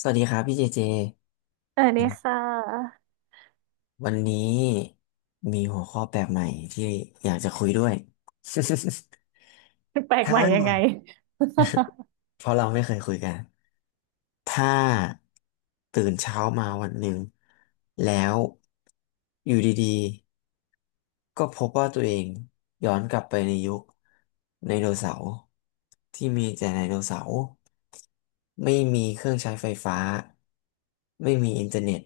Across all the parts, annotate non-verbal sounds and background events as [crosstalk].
สวัสดีครับพี่เจเจอันอันนี้นี้ค่ะวันนี้มีหัวข้อแปลกใหม่ที่อยากจะคุยด้วย [laughs] แปลกถ้าใหม่ยังไง [laughs] เพราะเราไม่เคยคุยกันถ้าตื่นเช้ามาวันหนึ่งแล้วอยู่ดีๆก็พบว่าตัวเองย้อนกลับไปในยุคไดโนเสาร์ที่มีแต่ไดโนเสาร์ไม่มีเครื่องใช้ไฟฟ้าไม่มีอินเทอร์เน็ต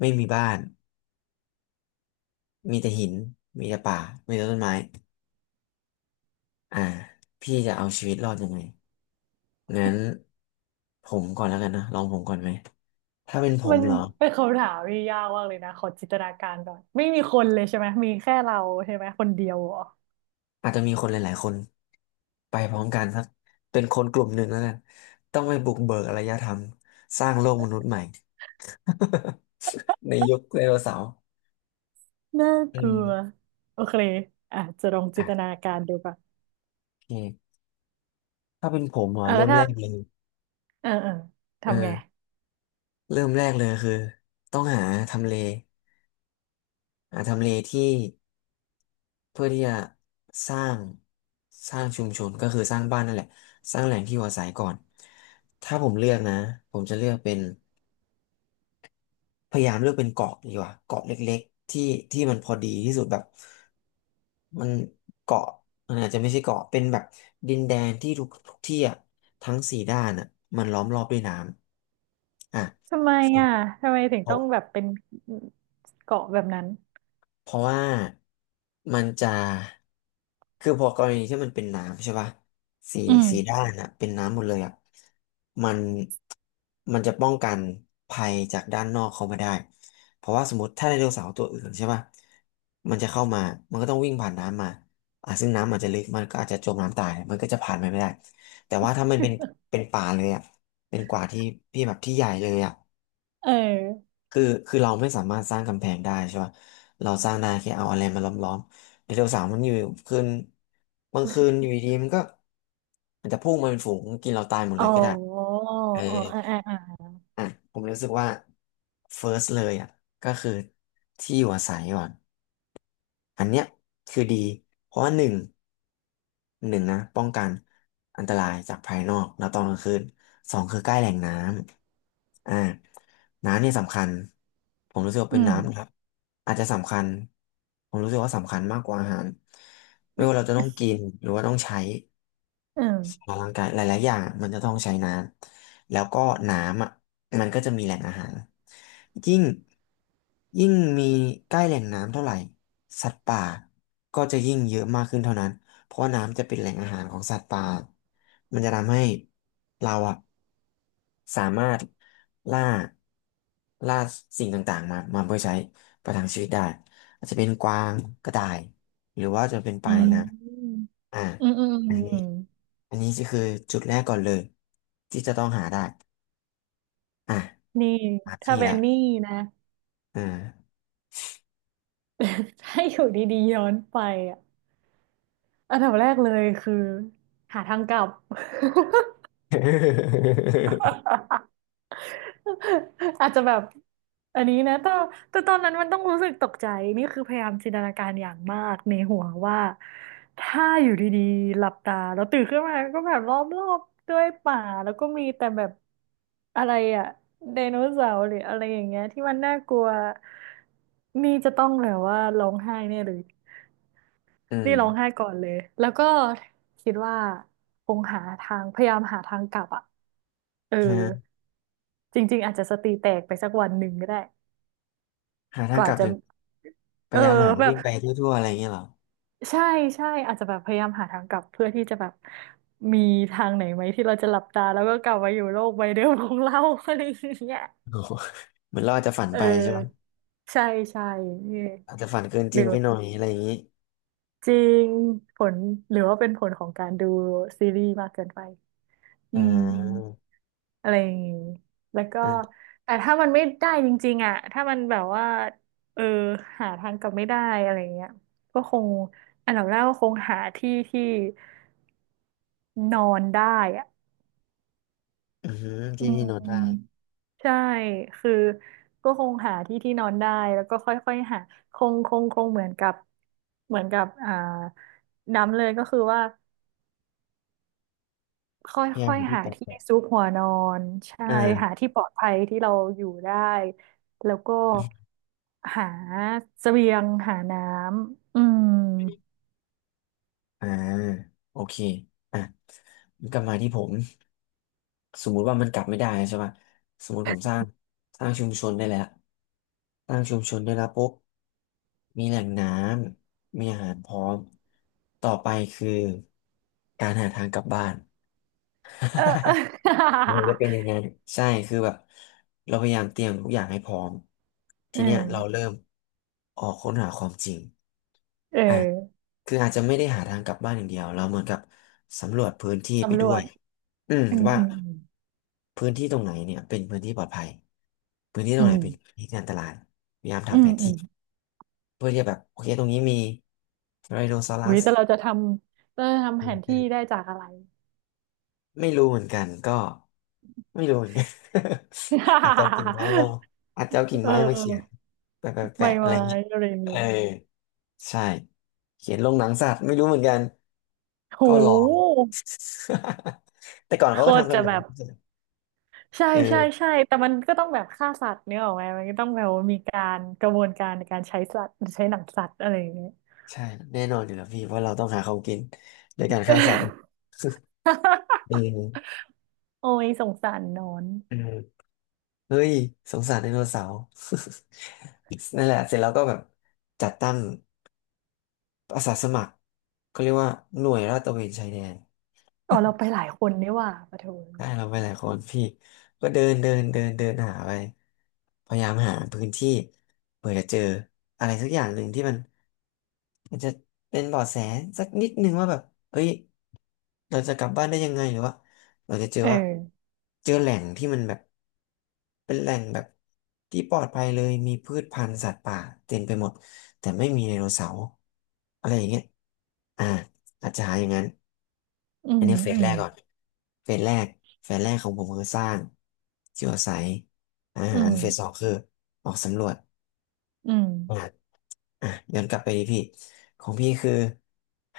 ไม่มีบ้าน มีแต่หินมีแต่ป่า มีแต่ต้นไม้อ่าพี่จะเอาชีวิตรอดยังไงงั้นผมก่อนแล้วกันนะลองผมก่อนไหม ถ้าเป็นผมมันเหรอเป็นคำถามที่ยากมากเลยนะขอจินตนาการก่อนไม่มีคนเลยใช่ไหมมีแค่เราใช่ไหมคนเดียวเหรออาจจะมีคนหลายๆคนไปพร้อมกันสักเป็นคนกลุ่มหนึ่งแล้วกันต้องไปบุกเบิกอารยธรรมสร้างโลกมนุษย์ใหม่ [laughs] ในยุคไดโนเสาร์น่าอืกลัวมโอเคอ่ะจะลองจิอ่ะนตนาการดูป่ะโอเคถ้าเป็นผมเหรออ่ะแล้เริ่วมถ้าแรกเลยเออเออเอทำไงอเริ่มแรกเลยคือต้องหาทำเลหาทำเลที่ เพื่อที่จะสร้างสร้างชุมชนก็คือสร้างบ้านนั่นแหละสร้างแหล่งที่อยู่อาศัยก่อนถ้าผมเลือกนะผมจะเลือกเป็นพยายามเลือกเป็นเกาะดีกว่าเกาะเล็กๆที่มันพอดีที่สุดแบบมันเกาะมันอาจจะไม่ใช่เกาะเป็นแบบดินแดนที่ทุกที่อ่ะทั้งสี่ด้านอ่ะมันล้อมรอบด้วยน้ำอ่ะ ทำไมอ่ะทำไมถึงต้องแบบเป็นเกาะแบบนั้นเพราะว่ามันจะคือพอกรณีที่มันเป็นน้ำใช่ป่ะสีอืมสีด้านอะเป็นน้ำหมดเลยอ่ะมันมันจะป้องกันภัยจากด้านนอกเข้ามาได้เพราะว่าสมมติถ้าไดโนเสาร์ตัวอื่นใช่ป่ะมันจะเข้ามามันก็ต้องวิ่งผ่านน้ำมาอ่ะซึ่งน้ำอาจจะลึกมันก็อาจจะจมน้ำตายมันก็จะผ่านไปไม่ได้แต่ว่าถ้ามันเป็นป่าเลยอ่ะเป็นกว่าที่พี่แบบที่ใหญ่เลยอะ เออคือคือเราไม่สามารถสร้างกำแพงได้ใช่ป่ะเราสร้างได้แค่เอาอะไรมาล้อมๆไดโนเทวสาวมันอยู่คืนบางคืนอยู่ดีๆมันก็อาจจะพุ่งมาเป็นฝูงกินเราตายหมดอ๋เลอยก็ได้อ๋อเอออ่าอ่าอ่าอ่ะผมรู้สึกว่า first เลยอ่ะก็คือที่อยู่อาศัยก่อนอันเนี้ยคือดีเพราะว่าหนึ่ง หนึ่งนะป้องกันอันตรายจากภายนอกแล้วตอนกลางคืนสองคือใกล้แหล่งน้ำอ่าน้ำเนี่ยสำคัญผมรู้สึกว่าอืเป็นน้ำนะมครับอาจจะสำคัญผมรู้สึกว่าสำคัญมากกว่าอาหารไม่ว่าเราจะต้องกินหรือว่าต้องใช้ อืมออกกำลังกายหลายๆอย่างมันจะต้องใช้น้ำแล้วก็น้ำอ่ะมันก็จะมีแหล่งอาหารยิ่งยิ่งมีใกล้แหล่งน้ำเท่าไหร่สัตว์ป่าก็จะยิ่งเยอะมากขึ้นเท่านั้นเพราะว่าน้ำจะเป็นแหล่งอาหารของสัตว์ป่ามันจะทำให้เราอ่ะสามารถล่าล่าสิ่งต่างๆมาเพื่อใช้ประทังชีวิตได้อาจจะเป็นกวางกระต่ายหรือว่าจะเป็นปอืลาในมน้ำอ่าอืมอืมอันนี้ อืม อันนี้ก็คือจุดแรกก่อนเลยที่จะต้องหาได้อ่ะนี่หาถ้าที่เป็ละนนี่นะ อ่า [laughs] ถ้าอยู่ดีๆย้อนไปอ่ะอันดับแรกเลยคือหาทางกลับ [laughs] [laughs] อาจจะแบบอันนี้นะแต่แต่ตอนนั้นมันต้องรู้สึกตกใจนี่คือพยายามจินตนาการอย่างมากในหัวว่าถ้าอยู่ดีๆหลับตาแล้วตื่นขึ้นมาก็แบบรอบๆด้วยป่าแล้วก็มีแต่แบบอะไรอะไดโนเสาร์หรืออะไรอย่างเงี้ยที่มันน่ากลัวนี่จะต้องแบบว่าร้องไห้แน่เลย อืนี่ร้องไห้มก่อนเลย แล้วก็คิดว่าคงหาทางพยายามหาทางกลับอ่ะเออฮะจริงๆอาจจะสติแตกไปสักวันหนึ่งก็ได้หาทากงกว่าลับจะจะพเออยายามหาแบบวิ่งไปทั่วๆอะไรอย่างเงี้ยเหรอใช่ใช่อาจจะแบบพยายามหาทางกลับเพื่อที่จะแบบมีทางไหนไหมที่เราจะหลับตาแล้วก็กลับมาอยู่โลกใบเดิมของเรา [laughs] อะไรอย่างเงี้ยโอ้โหเหมือนเราอาจจะฝันเอไปใช่ปะอใช่ใช่นี่อาจจะฝันเกินจหรืริงอไปหน่อยอะไรอย่างงี้จริงผลหรือว่าเป็นผลของการดูซีรีส์มากเกินไปอือ่ม าอะไรอย่างงี้แล้วก็อ่าแต่ถ้ามันไม่ได้จริงๆอ่ะถ้ามันแบบว่าเออหาทางกลับไม่ได้อะไรอย่างเงี้ยก็คงอันดับแรกก็คงหาที่ที่นอนได้อ่ะอือหืออืที่ที่นอนมได้ใช่ คือก็คงหาที่ที่นอนได้แล้วก็ค่อยๆหาคงเหมือนกับเหมือนกับอ่าน้ำเลยก็คือว่า คพยายา่มอยหาๆที่หาแปที่ลกซุกหัวนอนใช่ๆอ่า หาที่ปลอดภัยที่เราอยู่ได้แล้วก็หาเสบียงหาน้ำอืมอ่าโอเคอ่ะกลับมาที่ผมสมมุติว่ามันกลับไม่ได้ใช่ป่ะสมมุติผมสร้างสร้างชุมชนได้แล้วสร้างชุมชนได้แล้วปุ๊บมีแหล่งน้ำมีอาหารพร้อมต่อไปคือการหาทางกลับบ้าน เออ [laughs] [laughs] มันจะเป็นอย่างนั้นใช่คือแบบเราพยายามเตรียมทุกอย่างให้พร้อมทีเอเนี้ยเราเริ่อมออกค้นหาความจริงเอออ่ะคืออาจจะไม่ได้หาทางกลับบ้านอย่างเดียวเราเหมือนกับสำรวจพื้นที่ไปสำรด้ววยจอืมอืมว่าอืมพื้นที่ตรงไหนเนี่ยเป็นพื้นที่ปลอดภัยพื้นที่ตรอืงไหนมเป็นพื้นที่ที่อันตรายพยายามอืทำแผมนอืที่มเพื่อที่จะแบบโอเคตรงนี้มีไดโนซออุ้รัยส แต่เราจะทำเราจะทำแผนที่ได้จากอะไร ไม่รู้เหมือนกันก็ไม่รู้เหมือนกัน [laughs] อาจจะเอากิ่งไม้มา [laughs] อาจจะเอากิ่งเอไม้มาเขียนอแปะแปะใบแปะอะไรไม้เงี้ยอะไรอย่างเอเงี้อยใช่เขียนลงหนังสัตว์ไม่รู้เหมือนกันโก็ลอง ห [laughs] แต่ก่อนโคเขาก็ตรทำกันจะแบแบบนี้บ ใช่เออใช่ใช่แต่มันก็ต้องแบบฆ่าสัตว์เนี่ยออกไหมมันก็ต้องแบบว่ามีการกระบวนการในการใช้สัตว์ใช้หนังสัตว์อะไรอย่างเงี้ย ใช่แน่นอนอยู่แล้วพี่เพราะเราต้องหาของกินด้วยการฆ่าสัตว์ [laughs] เออ [laughs] โอ้ยสงสารนอนเออเฮ้ยสงสารไดโนเสาร์ [laughs] นั่นแหละเสร็จแล้วก็แบบจัดตั้ง อาสาสมัครเขาเรียกว่าหน่วยลาดตระเวนชายแดน อ๋อเราไป [laughs] หลายคนนี่หว่าปะโถได้เราไปหลายคนพี่ก็เดินเดินเดินเดินหาไปพยายามหาพื้นที่เผื่อจะเจออะไรสักอย่างหนึ่งที่มันจะเป็นเบาะแสสักนิดนึงว่าแบบเฮ้ยเราจะกลับบ้านได้ยังไงหรือว่าเราจะเจอเอว่าอเจอแหล่งที่มันแบบเป็นแหล่งแบบที่ปลอดภัยเลยมีพืชพันธุ์สัตว์ป่าเต็มไปหมดแต่ไม่มีไดโนเสาร์อะไรอย่างเงี้ยอ่าอาจจะหาอย่างนั้น อือันมนี้เฟสอืแรมกก่อน เฟสแรกเฟสแรกของผมคือสร้างที่อยู่อาศัยอาอืหารมเฟสสองคือออกสำรวจอืมอหาอ่ะย้อนกลับไปดีพี่ ของพี่คือ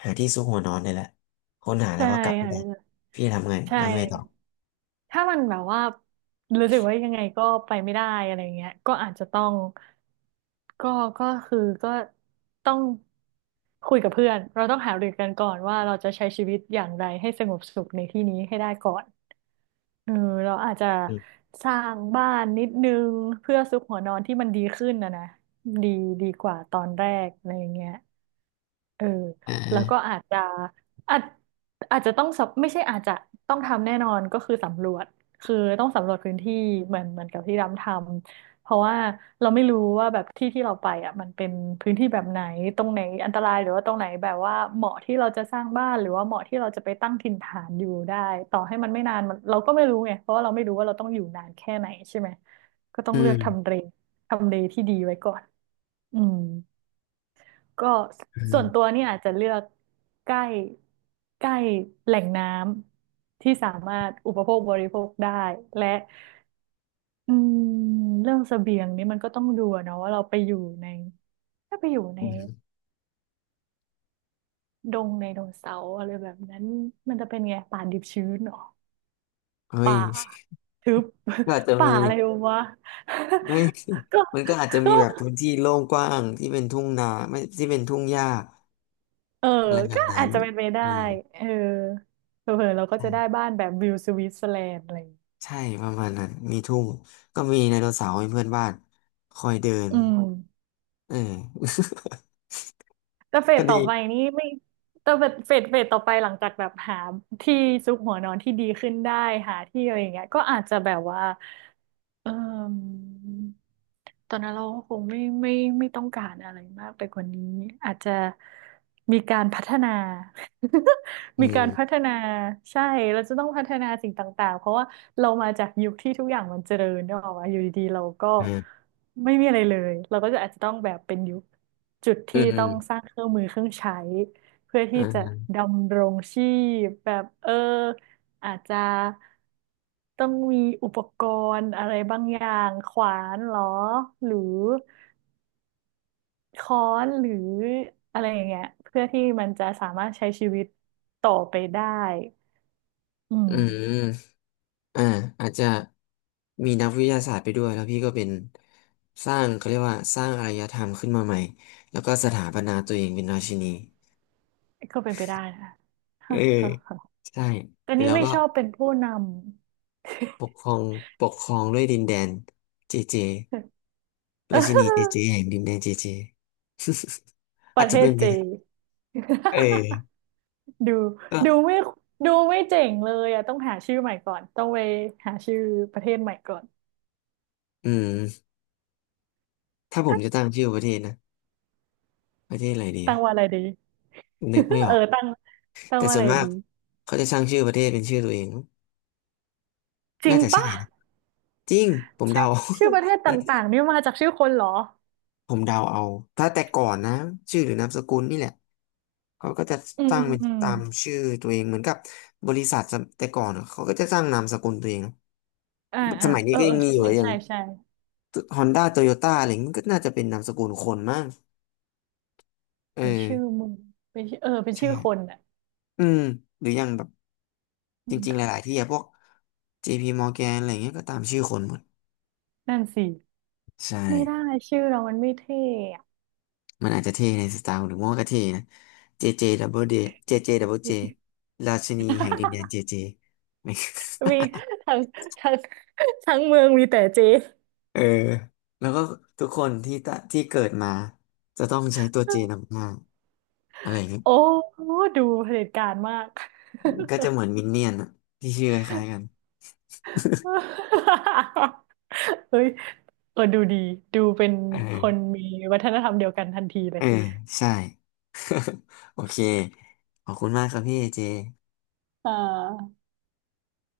หาที่ซุกหัวนอนนี่แหละค้นหาแล้ใช่วก็กลับไม่ค่ได้ะพี่ทำไงใช่ ทำไงต่อถ้ามันแบบว่ารู้สึกว่ายังไงก็ไปไม่ได้อะไรเงี้ยก็อาจจะต้องก็ก็คือก็ต้องคุยกับเพื่อนเราต้องหารือกันก่อนว่าเราจะใช้ชีวิตอย่างไรให้สงบสุขในที่นี้ให้ได้ก่อนเออเราอาจจะอืมสร้างบ้านนิดนึงเพื่อซุกหัวนอนที่มันดีขึ้นนะนะดีดีกว่าตอนแรกอะไรอย่างเงี้ย เอออ่แล้วก็าอาจอาจจะต้องสำไม่ใช่อาจจะต้องทำแน่นอนก็คือสำรวจคือต้องสำรวจพื้นที่เหมือนกับที่ดำทำเพราะว่าเราไม่รู้ว่าแบบที่ที่เราไปอ่ะมันเป็นพื้นที่แบบไหนตรงไหนอันตรายหรือว่าตรงไหนแบบว่าเหมาะที่เราจะสร้างบ้านหรือว่าเหมาะที่เราจะไปตั้งถิ่นฐานอยู่ได้ต่อให้มันไม่นานมันเราก็ไม่รู้ไงเพราะว่าเราไม่รู้ว่าเราต้องอยู่นานแค่ไหนใช่ไหมก็ต้ออืงเลือกทำมเลทำเลที่ดีไว้ก่อนอืม ก็อืส่วนมตัวเนี่ยอาจจะเลือกใกล้ใกล้แหล่งน้ำที่สามารถอุปโภคบริโภคได้และอืมเรื่องเสบียงนี่มันก็ต้องดูอะเนาะว่าเราไปอยู่ในถ้าไปอยู่ในอืมดงในดงเสาอะไรแบบนั้นมันจะเป็นไงป่าดิบชื้นเหรอเฮ้ยป่าทึบ ก็อาจจะ [laughs] ป่ามีอะไรวะ ไม่ [laughs] ก็ [laughs] มันก็อาจจะมีก็แบบพื้นที่โล่งกว้างที่เป็นทุ่งนาไม่ที่เป็นทุ่งหญ้าเอออะไรแบก็บนั้อาจนจะเป็นไปได้อืม เออเผลอๆเราก็จะได้บ้านแบบวิวสวิตเซอร์แลนด์อะไรอย่างเงี้ย ใช่ประมาณนั้นมีทุ่งก็มีไดโนเสาร์เป็นเพื่อนบ้านคอยเดินอืมเออ แต่เฟ [laughs] ก็สดีต่อไปนี่ไม่แต่เฟสต่อไปหลังจากแบบหาที่ซุกหัวนอนที่ดีขึ้นได้หาที่อะไรอย่างเงี้ยก็อาจจะแบบว่า เอ่มตอนนั้นเราก็คงไม่ต้องการอะไรมากไปกว่านี้อาจจะมีการพัฒนา [laughs] อืมีกามรพัฒนาใช่เราจะต้องพัฒนาสิ่งต่างๆเพราะว่าเรามาจากยุคที่ทุกอย่างมันเจริญเนกอะว่าอยู่ดีๆเราก็อืมไม่มีอะไรเลยเราก็จะอาจจะต้องแบบเป็นยุคจุดอืที่ต้องมสร้างเครื่องมือเครื่องใช้ เพื่ออืที่จะมดำรงชีพแบบเอออาจจะต้องมีอุปกรณ์อะไรบางอย่างขวานเหรอหรือค้อนหรืออะไรอย่างเงี้ยเพื่อที่มันจะสามารถใช้ชีวิตต่อไปได้ อืมอืมอ่า อาจจะมีนักวิทยาศาสตร์ไปด้วย แล้วพี่ก็เป็นสร้าง เขาเรียกว่าสร้างอารยธรรมขึ้นมาใหม่ แล้วก็สถาปนาตัวเองเป็นราชินีก็เป็นไปได้นะเออฮ่าฮ่าฮ่าใช่แต่ [laughs] เสร็จนี้แล้วไม่ก็ชอบเป็นผู้นำ ปกครอง ปกครองด้วยดินแดนเจเจราชินีเจเจแห่งดินแดนเจเจ [laughs] [laughs] ปอาจระจะเทเป็ศนไปเจได้ น เออดูก็ดูไม่ดูไม่เจ๋งเลยอ่ะต้องหาชื่อใหม่ก่อนต้องไปหาชื่อประเทศใหม่ก่อนอืมถ้าผมจะตั้งชื่อประเทศนะประเทศอะไรดีตั้งอะว่าอะไรดี นึกไม่ [laughs] อเอออกตั้งตั้งแต่ว่าส่อะวไรนมากดีเขาจะตั้งชื่อประเทศเป็นชื่อตัวเองจริน่างจะใช่ปะนะ จริง ผมชื่อเดา ชื่อประเทศ [laughs] ตน่า่างจะๆนี่มาจากชื่อคนเหรอผมเดาเอา ถ้าแต่ก่อนนะชื่อหรือนามสกุลนี่แหละ เขาก็จะอืมตั้อืงมเป็นอืมตามชื่อตัวเองเหมือนกับบริษัทสมแต่ก่อนอะเขาก็จะตั้งนามสกุลตัวเองนะอ่าสอ่ามัยนี้เออก็เอยัองมีใช่อยู่อย่างใช่ใช่ฮอนด้าโตโยต้าอะไรอย่างงี้มันก็น่าจะเป็นนามสกุลคนมากเออเป็นชื่อเมึงเป็นชื่อเออเป็นใช่ชื่อคนอ่ะอืมหรืออย่างแบบ จอืริงๆหมลายๆที่อะพวก JP Morgan อะไรเงี้ยก็ตามชื่อคนหมดนั่นสิใช่ ไม่ได้ชื่อเรามันไม่เท่อะ มันอาจจะเท่ในสไตล์หรือว่าก็เท่นะ JJ Double J JJ Double J ราชินีแห่งดินแดน [laughs] JJ เจ [laughs] มีทั้งทั้งทั้งเมืองมีแต่เจเออแล้วก็ทุกคนที่ตะที่เกิดมาจะต้องใช้ตัว J นำหน้าอะไรอย่างเงี้ยโอ้ดูเผด็จการมาก ก็จะเหมือนมินเนี่ยนอะที่ชื่อคล้ายๆกัน [laughs] เฮ้ยเออดูดี ดูเป็นเอคนอมีวัฒนธรรมเดียวกันทันทีเลเอยอใช่ [laughs] โอเคขอบคุณมากครับพี่เจอ่า